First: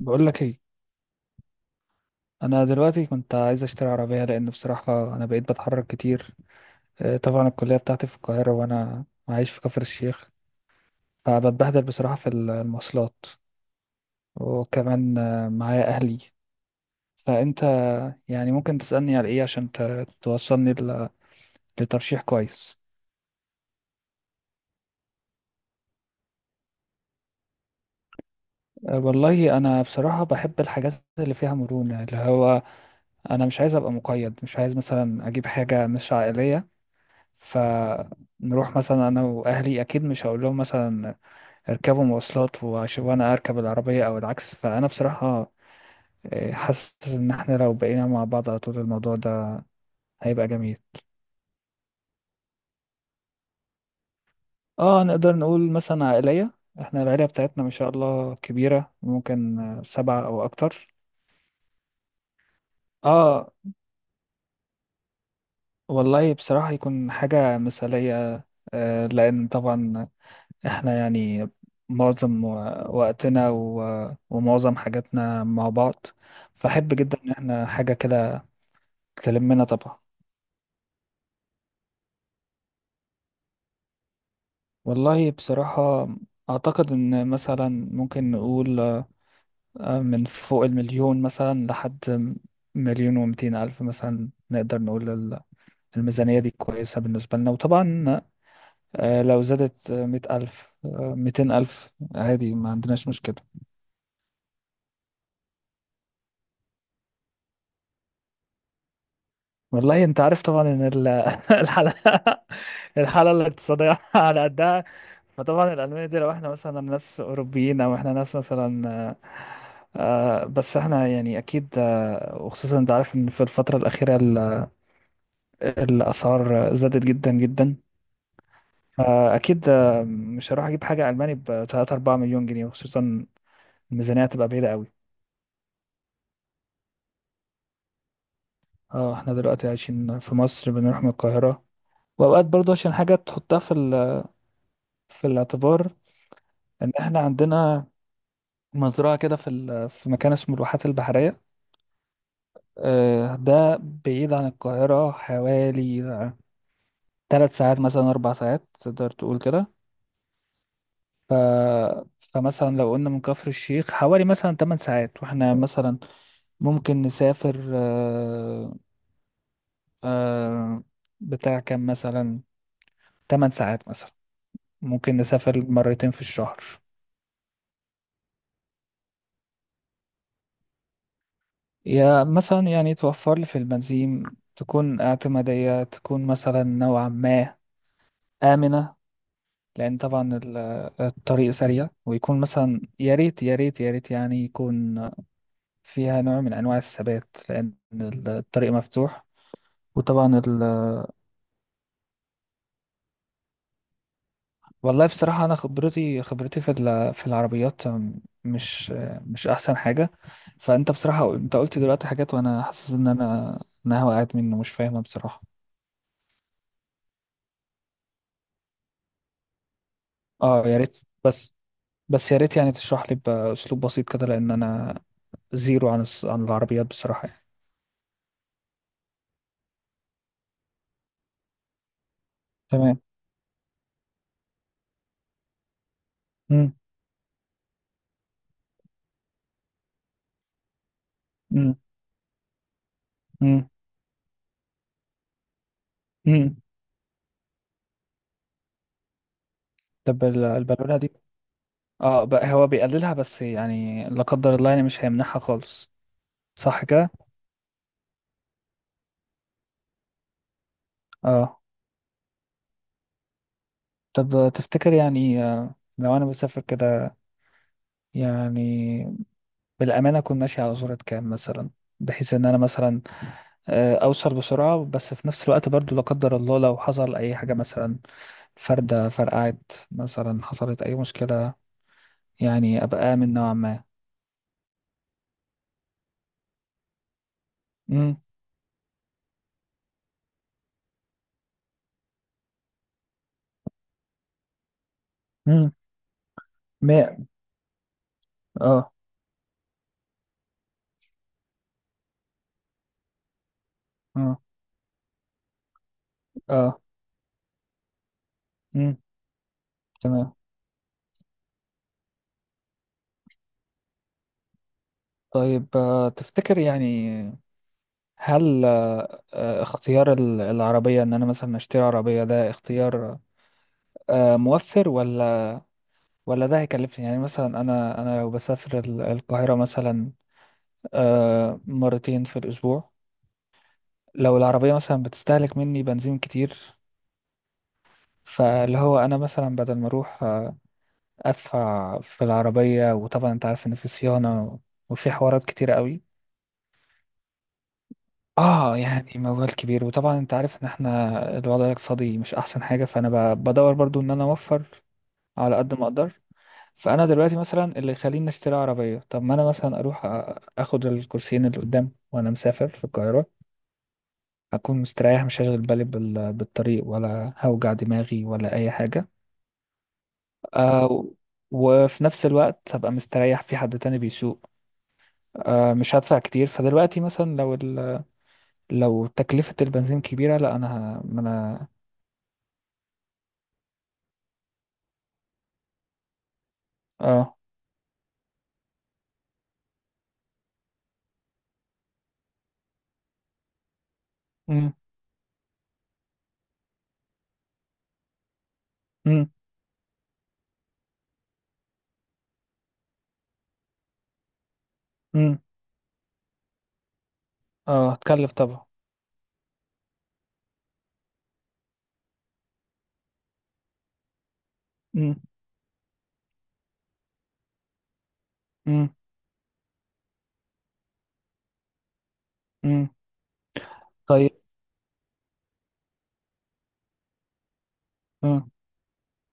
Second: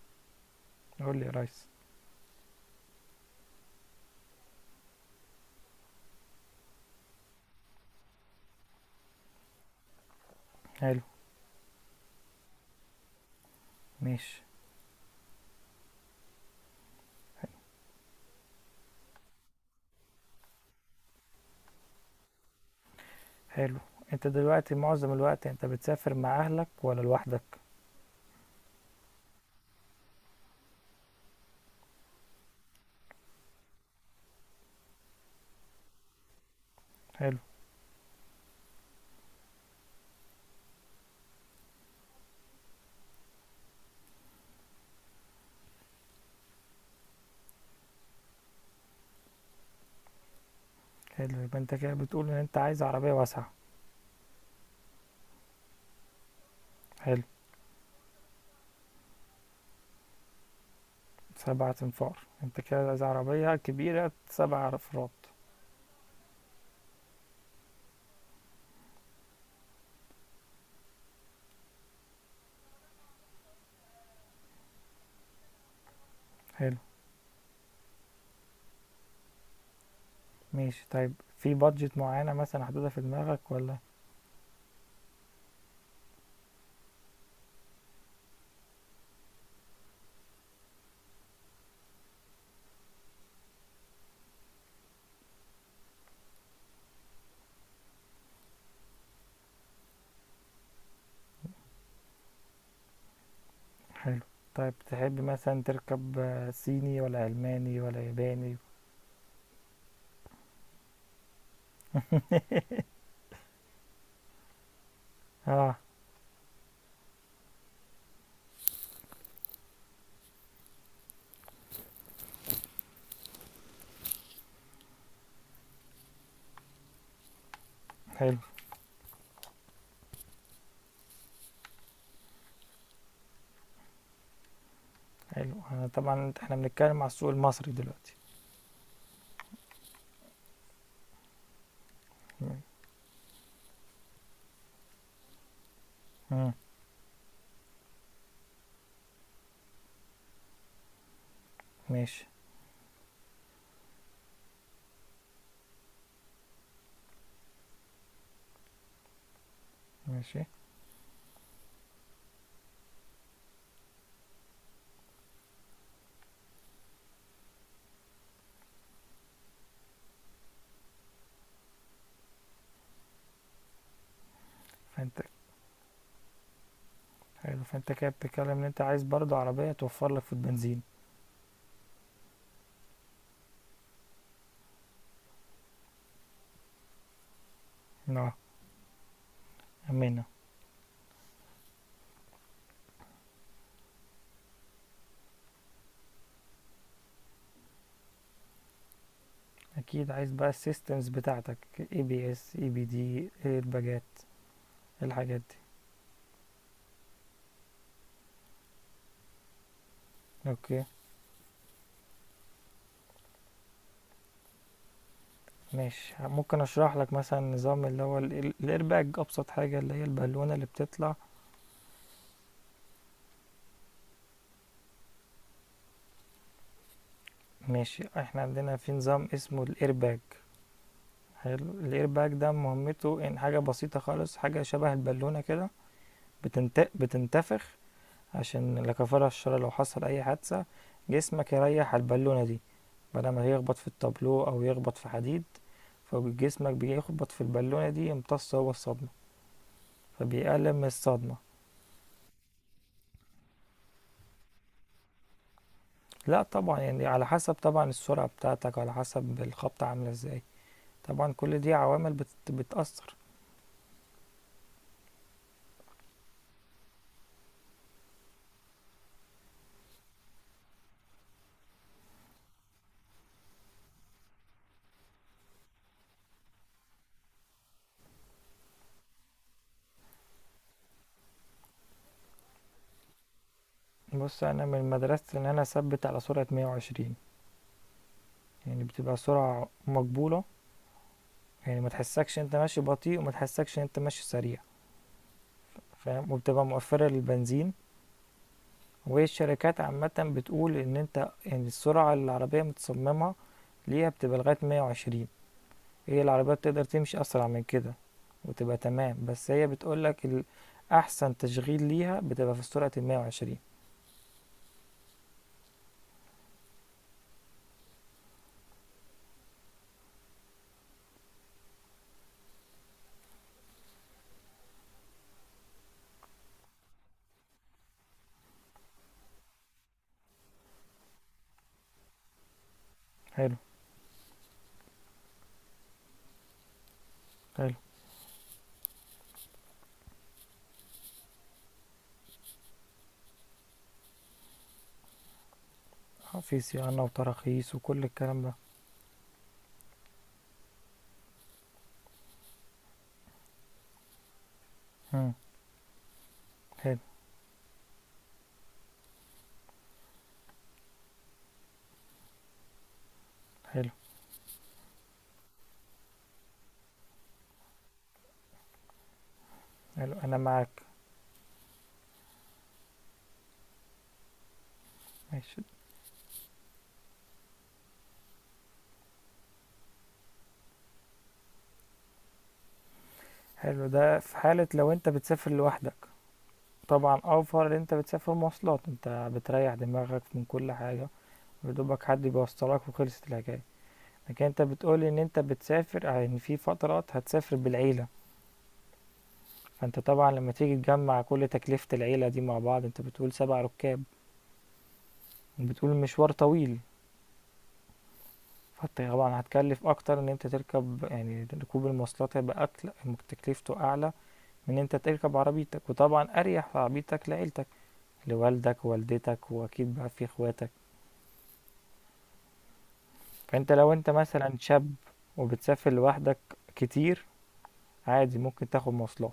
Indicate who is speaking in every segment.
Speaker 1: بقول لك ايه؟
Speaker 2: قول لي يا ريس.
Speaker 1: انا دلوقتي كنت عايز اشتري عربيه لان بصراحه انا بقيت بتحرك كتير. طبعا الكليه بتاعتي في القاهره، وانا عايش في كفر الشيخ.
Speaker 2: حلو.
Speaker 1: فبتبهدل بصراحه في المواصلات.
Speaker 2: ماشي.
Speaker 1: وكمان معايا اهلي. فانت يعني ممكن تسالني على ايه عشان توصلني لترشيح كويس.
Speaker 2: حلو. انت دلوقتي معظم الوقت انت بتسافر مع اهلك ولا لوحدك؟
Speaker 1: والله انا بصراحه بحب الحاجات اللي فيها مرونه، اللي هو انا مش عايز ابقى مقيد، مش عايز مثلا اجيب حاجه مش عائليه.
Speaker 2: حلو.
Speaker 1: ف نروح مثلا انا واهلي، اكيد مش هقول لهم مثلا يركبوا مواصلات وانا اركب العربية او العكس، فانا بصراحة حاسس ان احنا لو بقينا مع بعض على طول الموضوع ده هيبقى جميل.
Speaker 2: حلو، يبقى انت كده بتقول ان انت عايز عربية واسعة.
Speaker 1: اه، نقدر نقول مثلا عائلية. احنا
Speaker 2: حلو.
Speaker 1: العيلة بتاعتنا ما شاء الله كبيرة، ممكن سبعة او اكتر.
Speaker 2: سبعة انفار، انت كده عايز
Speaker 1: اه،
Speaker 2: عربية كبيرة سبع افراد.
Speaker 1: والله بصراحة يكون حاجة مثالية. لان طبعا احنا يعني معظم وقتنا ومعظم حاجاتنا مع بعض.
Speaker 2: حلو.
Speaker 1: فأحب جدا ان احنا حاجة كده تلمنا طبعا.
Speaker 2: ماشي، طيب. في بادجت معينة مثلا حدودها في دماغك ولا؟
Speaker 1: والله بصراحة أعتقد إن مثلا ممكن نقول من فوق المليون، مثلا لحد مليون و200 ألف. مثلا نقدر نقول الميزانية دي كويسة بالنسبة لنا. وطبعا لو زادت 100 ألف، 200 ألف، عادي، ما عندناش مشكلة.
Speaker 2: حلو. طيب، تحب مثلا تركب صيني ولا ألماني ولا ياباني؟
Speaker 1: والله أنت عارف طبعا إن الحالة الحالة الاقتصادية على قدها. فطبعا
Speaker 2: اه.
Speaker 1: الألماني دي لو احنا مثلا ناس أوروبيين أو احنا ناس مثلا، بس احنا يعني أكيد. وخصوصا أنت عارف إن في الفترة الأخيرة الأسعار زادت جدا جدا.
Speaker 2: حلو.
Speaker 1: أكيد، مش هروح أجيب حاجة ألماني بتلاتة أربعة مليون جنيه، وخصوصا الميزانية هتبقى بعيدة قوي.
Speaker 2: حلو، انا طبعا احنا بنتكلم على السوق المصري دلوقتي.
Speaker 1: اه، احنا دلوقتي عايشين في مصر، بنروح من القاهرة. وأوقات برضو عشان حاجة تحطها في الاعتبار.
Speaker 2: مم.
Speaker 1: إن احنا عندنا مزرعة كده في مكان اسمه الواحات البحرية.
Speaker 2: ماشي.
Speaker 1: ده بعيد عن القاهرة حوالي 3 ساعات، مثلا 4 ساعات، تقدر تقول كده.
Speaker 2: ماشي.
Speaker 1: ف... فمثلا لو قلنا من كفر الشيخ حوالي مثلا 8 ساعات، واحنا مثلا ممكن نسافر، آه، بتاع كام مثلا، 8 ساعات مثلا، ممكن
Speaker 2: فانت.
Speaker 1: نسافر مرتين في الشهر.
Speaker 2: حلو، فانت كده بتتكلم ان انت عايز برضو عربية توفر لك في البنزين.
Speaker 1: يا مثلا يعني توفر لي في البنزين، تكون اعتمادية، تكون مثلا نوعا ما
Speaker 2: اه.
Speaker 1: آمنة. لأن
Speaker 2: امنة.
Speaker 1: طبعا الطريق سريع، ويكون مثلا يا ريت يا ريت يا ريت يعني يكون فيها نوع من أنواع الثبات، لأن الطريق مفتوح.
Speaker 2: اكيد عايز
Speaker 1: وطبعا
Speaker 2: بقى السيستمز بتاعتك، اي بي اس، اي بي دي، ايرباجات،
Speaker 1: والله
Speaker 2: الحاجات
Speaker 1: بصراحة أنا
Speaker 2: دي.
Speaker 1: خبرتي في العربيات مش مش أحسن حاجة.
Speaker 2: اوكي.
Speaker 1: فأنت بصراحة أنت قلت دلوقتي حاجات، وأنا حاسس إن أنا وقعت منه مش فاهمها بصراحة.
Speaker 2: ماشي، ممكن اشرح لك مثلا نظام اللي هو الايرباج، ابسط حاجة اللي هي البالونة اللي
Speaker 1: أه يا ريت.
Speaker 2: بتطلع.
Speaker 1: بس بس يا ريت يعني تشرح لي بأسلوب بسيط كده، لأن أنا زيرو عن العربيات بصراحة يعني.
Speaker 2: ماشي. احنا عندنا في نظام اسمه الايرباج. حلو، الايرباج ده
Speaker 1: تمام.
Speaker 2: مهمته ان حاجة بسيطة خالص، حاجة شبه البالونة كده،
Speaker 1: مم.
Speaker 2: بتنتفخ عشان لا كفارة الشر لو حصل أي حادثة، جسمك
Speaker 1: مم.
Speaker 2: يريح على البالونة دي بدل ما
Speaker 1: مم.
Speaker 2: يخبط في التابلو أو يخبط في حديد،
Speaker 1: امم.
Speaker 2: فجسمك بيخبط في البالونة دي، يمتص هو الصدمة
Speaker 1: طب
Speaker 2: فبيقلل من
Speaker 1: البالونه دي.
Speaker 2: الصدمة.
Speaker 1: اه، بقى هو بيقللها بس، يعني لا قدر الله يعني مش هيمنعها خالص.
Speaker 2: لا طبعا،
Speaker 1: صح
Speaker 2: يعني
Speaker 1: كده.
Speaker 2: على حسب طبعا السرعة بتاعتك، وعلى حسب الخبطة عاملة ازاي. طبعا كل
Speaker 1: اه،
Speaker 2: دي عوامل بتأثر.
Speaker 1: طب تفتكر يعني، لو انا بسافر كده يعني، بالامانه اكون ماشي على سرعه كام مثلا؟ بحيث ان انا مثلا اوصل بسرعه، بس في نفس الوقت برضو لا قدر الله لو حصل اي حاجه مثلا، فرده فرقعت، مثلا حصلت اي مشكله، يعني ابقى امن نوعا ما.
Speaker 2: بص، أنا من مدرسة إن أنا أثبت على سرعة 120.
Speaker 1: امم.
Speaker 2: يعني بتبقى سرعة مقبولة، يعني ما تحسكش انت ماشي بطيء، وما تحسكش انت ماشي سريع،
Speaker 1: امم.
Speaker 2: فاهم، وبتبقى مؤثرة
Speaker 1: مية.
Speaker 2: للبنزين.
Speaker 1: اه.
Speaker 2: والشركات عامة بتقول ان انت يعني السرعة اللي العربية متصممة ليها بتبقى
Speaker 1: اه.
Speaker 2: لغاية 120. هي العربية
Speaker 1: اه.
Speaker 2: بتقدر تمشي اسرع من كده وتبقى
Speaker 1: امم.
Speaker 2: تمام، بس هي بتقولك
Speaker 1: تمام.
Speaker 2: احسن تشغيل ليها بتبقى في سرعة 120.
Speaker 1: طيب تفتكر يعني، هل اختيار العربية ان انا مثلا اشتري عربية، ده اختيار موفر، ولا ده هيكلفني؟ يعني مثلا انا لو بسافر القاهرة مثلا مرتين في الاسبوع.
Speaker 2: حلو.
Speaker 1: لو العربية مثلا بتستهلك مني بنزين كتير،
Speaker 2: حلو،
Speaker 1: فاللي هو انا مثلا بدل ما اروح ادفع في العربية. وطبعا انت عارف ان في صيانة، وفي حوارات كتير قوي.
Speaker 2: في صيانة وتراخيص وكل الكلام ده.
Speaker 1: اه يعني موال كبير، وطبعا انت عارف ان احنا الوضع الاقتصادي مش احسن حاجة. فانا بدور برضو ان انا اوفر
Speaker 2: مم.
Speaker 1: على قد ما اقدر.
Speaker 2: حلو.
Speaker 1: فانا دلوقتي مثلا اللي يخليني اشتري عربية. طب ما انا مثلا اروح اخد الكرسيين اللي قدام وانا مسافر في القاهرة.
Speaker 2: حلو.
Speaker 1: هكون مستريح، مش هشغل بالي بالطريق، ولا هوجع دماغي ولا اي حاجة.
Speaker 2: حلو، انا معاك.
Speaker 1: آه. وفي نفس الوقت هبقى مستريح في حد تاني بيسوق.
Speaker 2: ماشي.
Speaker 1: آه، مش هدفع كتير. فدلوقتي مثلا لو تكلفة البنزين كبيرة، لا انا ما انا.
Speaker 2: حلو، ده في حالة لو انت بتسافر لوحدك. طبعا
Speaker 1: اه.
Speaker 2: اوفر ان انت بتسافر مواصلات، انت بتريح دماغك من كل حاجة، يدوبك حد بيوصلك وخلصت الحكاية. لكن انت
Speaker 1: مم.
Speaker 2: بتقولي ان انت بتسافر يعني في فترات هتسافر بالعيلة.
Speaker 1: مم.
Speaker 2: فانت طبعا لما تيجي تجمع كل تكلفة العيلة دي مع بعض، انت بتقول سبع ركاب،
Speaker 1: مم.
Speaker 2: بتقول المشوار طويل.
Speaker 1: اه، هتكلف طبعا.
Speaker 2: فانت طبعا هتكلف اكتر، ان انت تركب يعني ركوب المواصلات هيبقى أكل، تكلفته اعلى من ان انت
Speaker 1: مم.
Speaker 2: تركب عربيتك، وطبعا اريح في عربيتك لعيلتك، لوالدك
Speaker 1: مم.
Speaker 2: ووالدتك واكيد بقى في اخواتك.
Speaker 1: مم.
Speaker 2: فانت لو انت
Speaker 1: طيب.
Speaker 2: مثلا شاب وبتسافر لوحدك كتير، عادي
Speaker 1: مم.
Speaker 2: ممكن تاخد مواصلات.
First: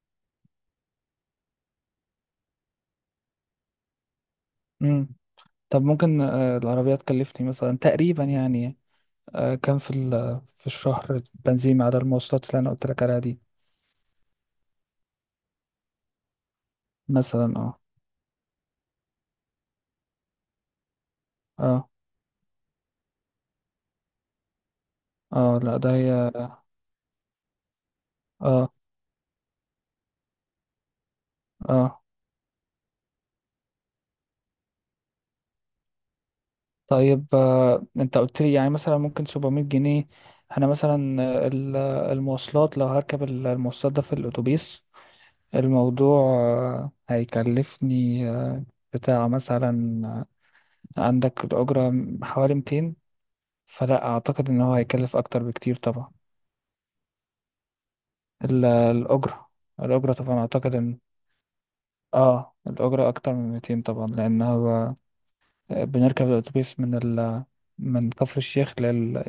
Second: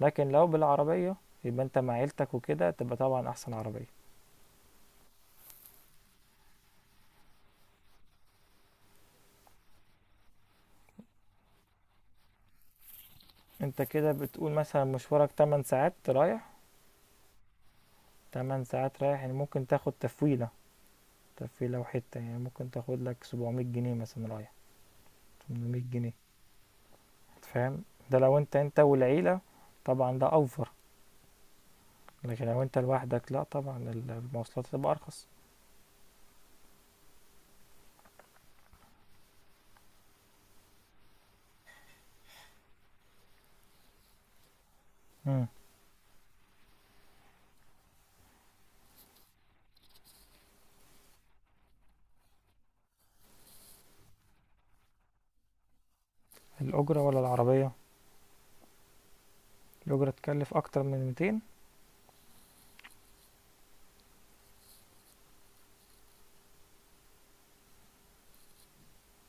Speaker 2: لكن لو بالعربية، يبقى انت مع عيلتك وكده، تبقى طبعا احسن عربية.
Speaker 1: مم. طب ممكن العربية تكلفني مثلا تقريبا يعني كام في الشهر بنزين على المواصلات اللي انا قلت لك عليها دي؟
Speaker 2: انت كده بتقول مثلا مشوارك 8 ساعات رايح.
Speaker 1: مثلا، اه.
Speaker 2: 8 ساعات رايح، يعني ممكن تاخد تفويلة، تفويلة
Speaker 1: اه،
Speaker 2: وحتة، يعني ممكن تاخد لك 700 جنيه مثلا رايح،
Speaker 1: اه، لا،
Speaker 2: 800
Speaker 1: ده
Speaker 2: جنيه
Speaker 1: هي.
Speaker 2: فاهم. ده لو انت
Speaker 1: اه.
Speaker 2: انت والعيلة، طبعا ده اوفر.
Speaker 1: اه،
Speaker 2: لكن لو انت لوحدك، لا طبعا المواصلات تبقى ارخص.
Speaker 1: طيب انت قلت لي يعني مثلا ممكن 700 جنيه. انا مثلا المواصلات، لو هركب المواصلات، ده في الاتوبيس.
Speaker 2: مم.
Speaker 1: الموضوع هيكلفني بتاع مثلا، عندك الأجرة حوالي 200. فلا أعتقد إن هو هيكلف أكتر بكتير طبعا.
Speaker 2: الاجرة ولا العربية؟
Speaker 1: ال- الأجرة
Speaker 2: الاجرة
Speaker 1: الأجرة طبعا
Speaker 2: تكلف
Speaker 1: أعتقد
Speaker 2: اكتر
Speaker 1: إن
Speaker 2: من 200.
Speaker 1: آه الأجرة أكتر من 200 طبعا، لأن هو بنركب الأتوبيس من كفر الشيخ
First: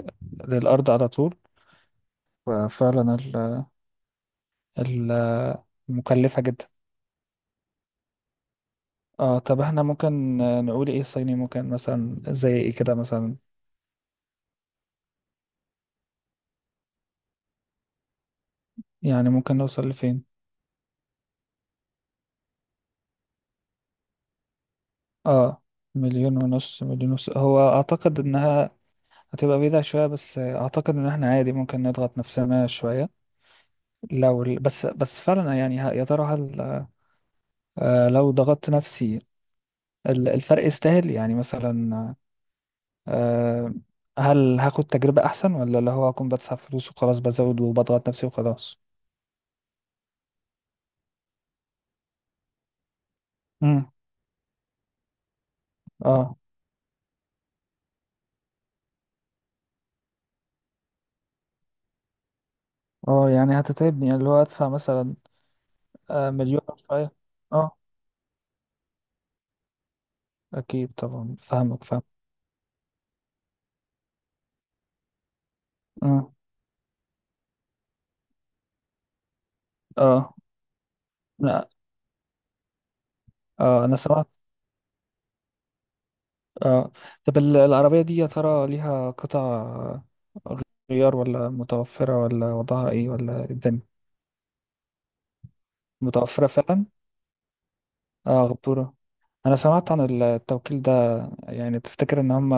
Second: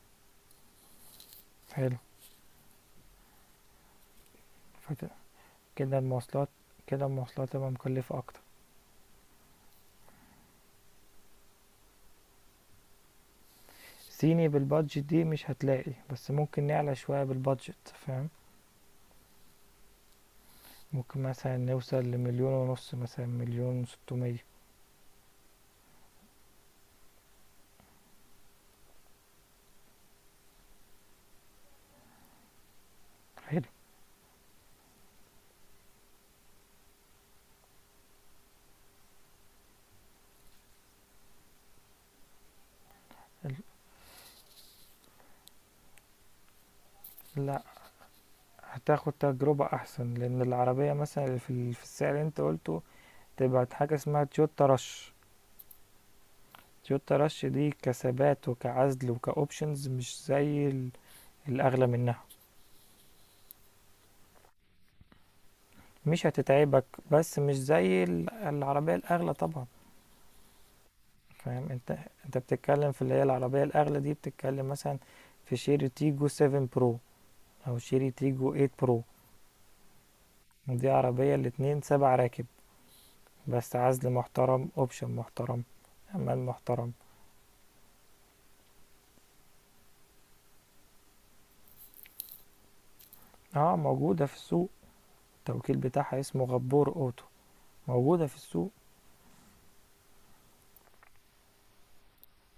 Speaker 1: للأرض على طول.
Speaker 2: حلو.
Speaker 1: ففعلا
Speaker 2: فت-
Speaker 1: ال...
Speaker 2: كده
Speaker 1: مكلفة
Speaker 2: المواصلات،
Speaker 1: جدا.
Speaker 2: كده المواصلات تبقى مكلفة اكتر.
Speaker 1: آه، طب إحنا ممكن نقول إيه؟ الصيني ممكن مثلا زي إيه كده مثلا؟
Speaker 2: صيني بالبادجت دي مش هتلاقي، بس ممكن نعلى شوية بالبادجت، فاهم.
Speaker 1: يعني ممكن نوصل لفين؟
Speaker 2: ممكن مثلا نوصل لمليون ونص، مثلا مليون وستمية.
Speaker 1: اه، مليون ونص مليون ونص. هو اعتقد انها هتبقى بعيدة شوية، بس اعتقد ان احنا عادي ممكن نضغط نفسنا شوية.
Speaker 2: حلو.
Speaker 1: بس فعلا يعني، يا ترى هل آه، لو ضغطت نفسي، الفرق يستاهل يعني مثلا،
Speaker 2: ال-
Speaker 1: آه هل هاخد تجربة احسن، ولا اللي هو هكون بدفع فلوس وخلاص، بزود
Speaker 2: لا،
Speaker 1: وبضغط نفسي وخلاص؟
Speaker 2: هتاخد تجربة أحسن، لأن العربية مثلا اللي في في السعر اللي أنت قلته، تبقى
Speaker 1: امم.
Speaker 2: حاجة اسمها تويوتا رش.
Speaker 1: اه.
Speaker 2: تويوتا رش دي كثبات وكعزل وكأوبشنز مش زي الأغلى منها.
Speaker 1: اه يعني هتتعبني، يعني اللي هو ادفع مثلا
Speaker 2: مش
Speaker 1: آه مليون أو
Speaker 2: هتتعبك،
Speaker 1: شوية.
Speaker 2: بس مش
Speaker 1: اه
Speaker 2: زي العربية الأغلى طبعا.
Speaker 1: اكيد طبعا،
Speaker 2: فاهم
Speaker 1: فاهمك
Speaker 2: انت،
Speaker 1: فاهم.
Speaker 2: انت بتتكلم في اللي هي العربية الأغلى دي، بتتكلم مثلا في شيري تيجو
Speaker 1: اه.
Speaker 2: 7 برو، أو شيري تيجو 8 برو.
Speaker 1: اه.
Speaker 2: دي عربية الاتنين سبع راكب، بس
Speaker 1: اه، انا
Speaker 2: عزل
Speaker 1: سمعت.
Speaker 2: محترم، اوبشن محترم، أمان
Speaker 1: اه،
Speaker 2: محترم.
Speaker 1: طب العربية دي يا ترى ليها قطع غيار، ولا متوفرة، ولا وضعها ايه، ولا إيه
Speaker 2: اه،
Speaker 1: الدنيا؟
Speaker 2: موجودة في السوق. التوكيل بتاعها اسمه
Speaker 1: متوفرة فعلا؟
Speaker 2: غبور أوتو. موجودة في
Speaker 1: اه
Speaker 2: السوق.
Speaker 1: غبورة، انا سمعت عن التوكيل ده. يعني تفتكر ان هم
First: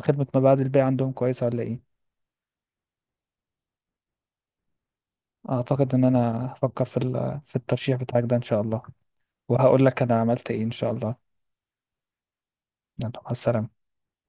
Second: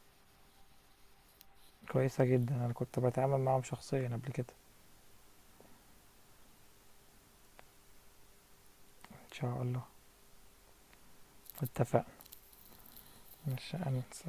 Speaker 1: خدمة ما بعد البيع عندهم كويسة ولا ايه؟
Speaker 2: كويسة جدا، أنا كنت بتعامل معاهم شخصيا قبل كده.
Speaker 1: اعتقد ان انا هفكر في الترشيح بتاعك ده ان شاء الله.
Speaker 2: إن شاء الله.
Speaker 1: وهقول لك انا عملت ايه ان شاء الله.
Speaker 2: اتفقنا.
Speaker 1: يلا، مع
Speaker 2: مش
Speaker 1: السلامة.
Speaker 2: أنسى.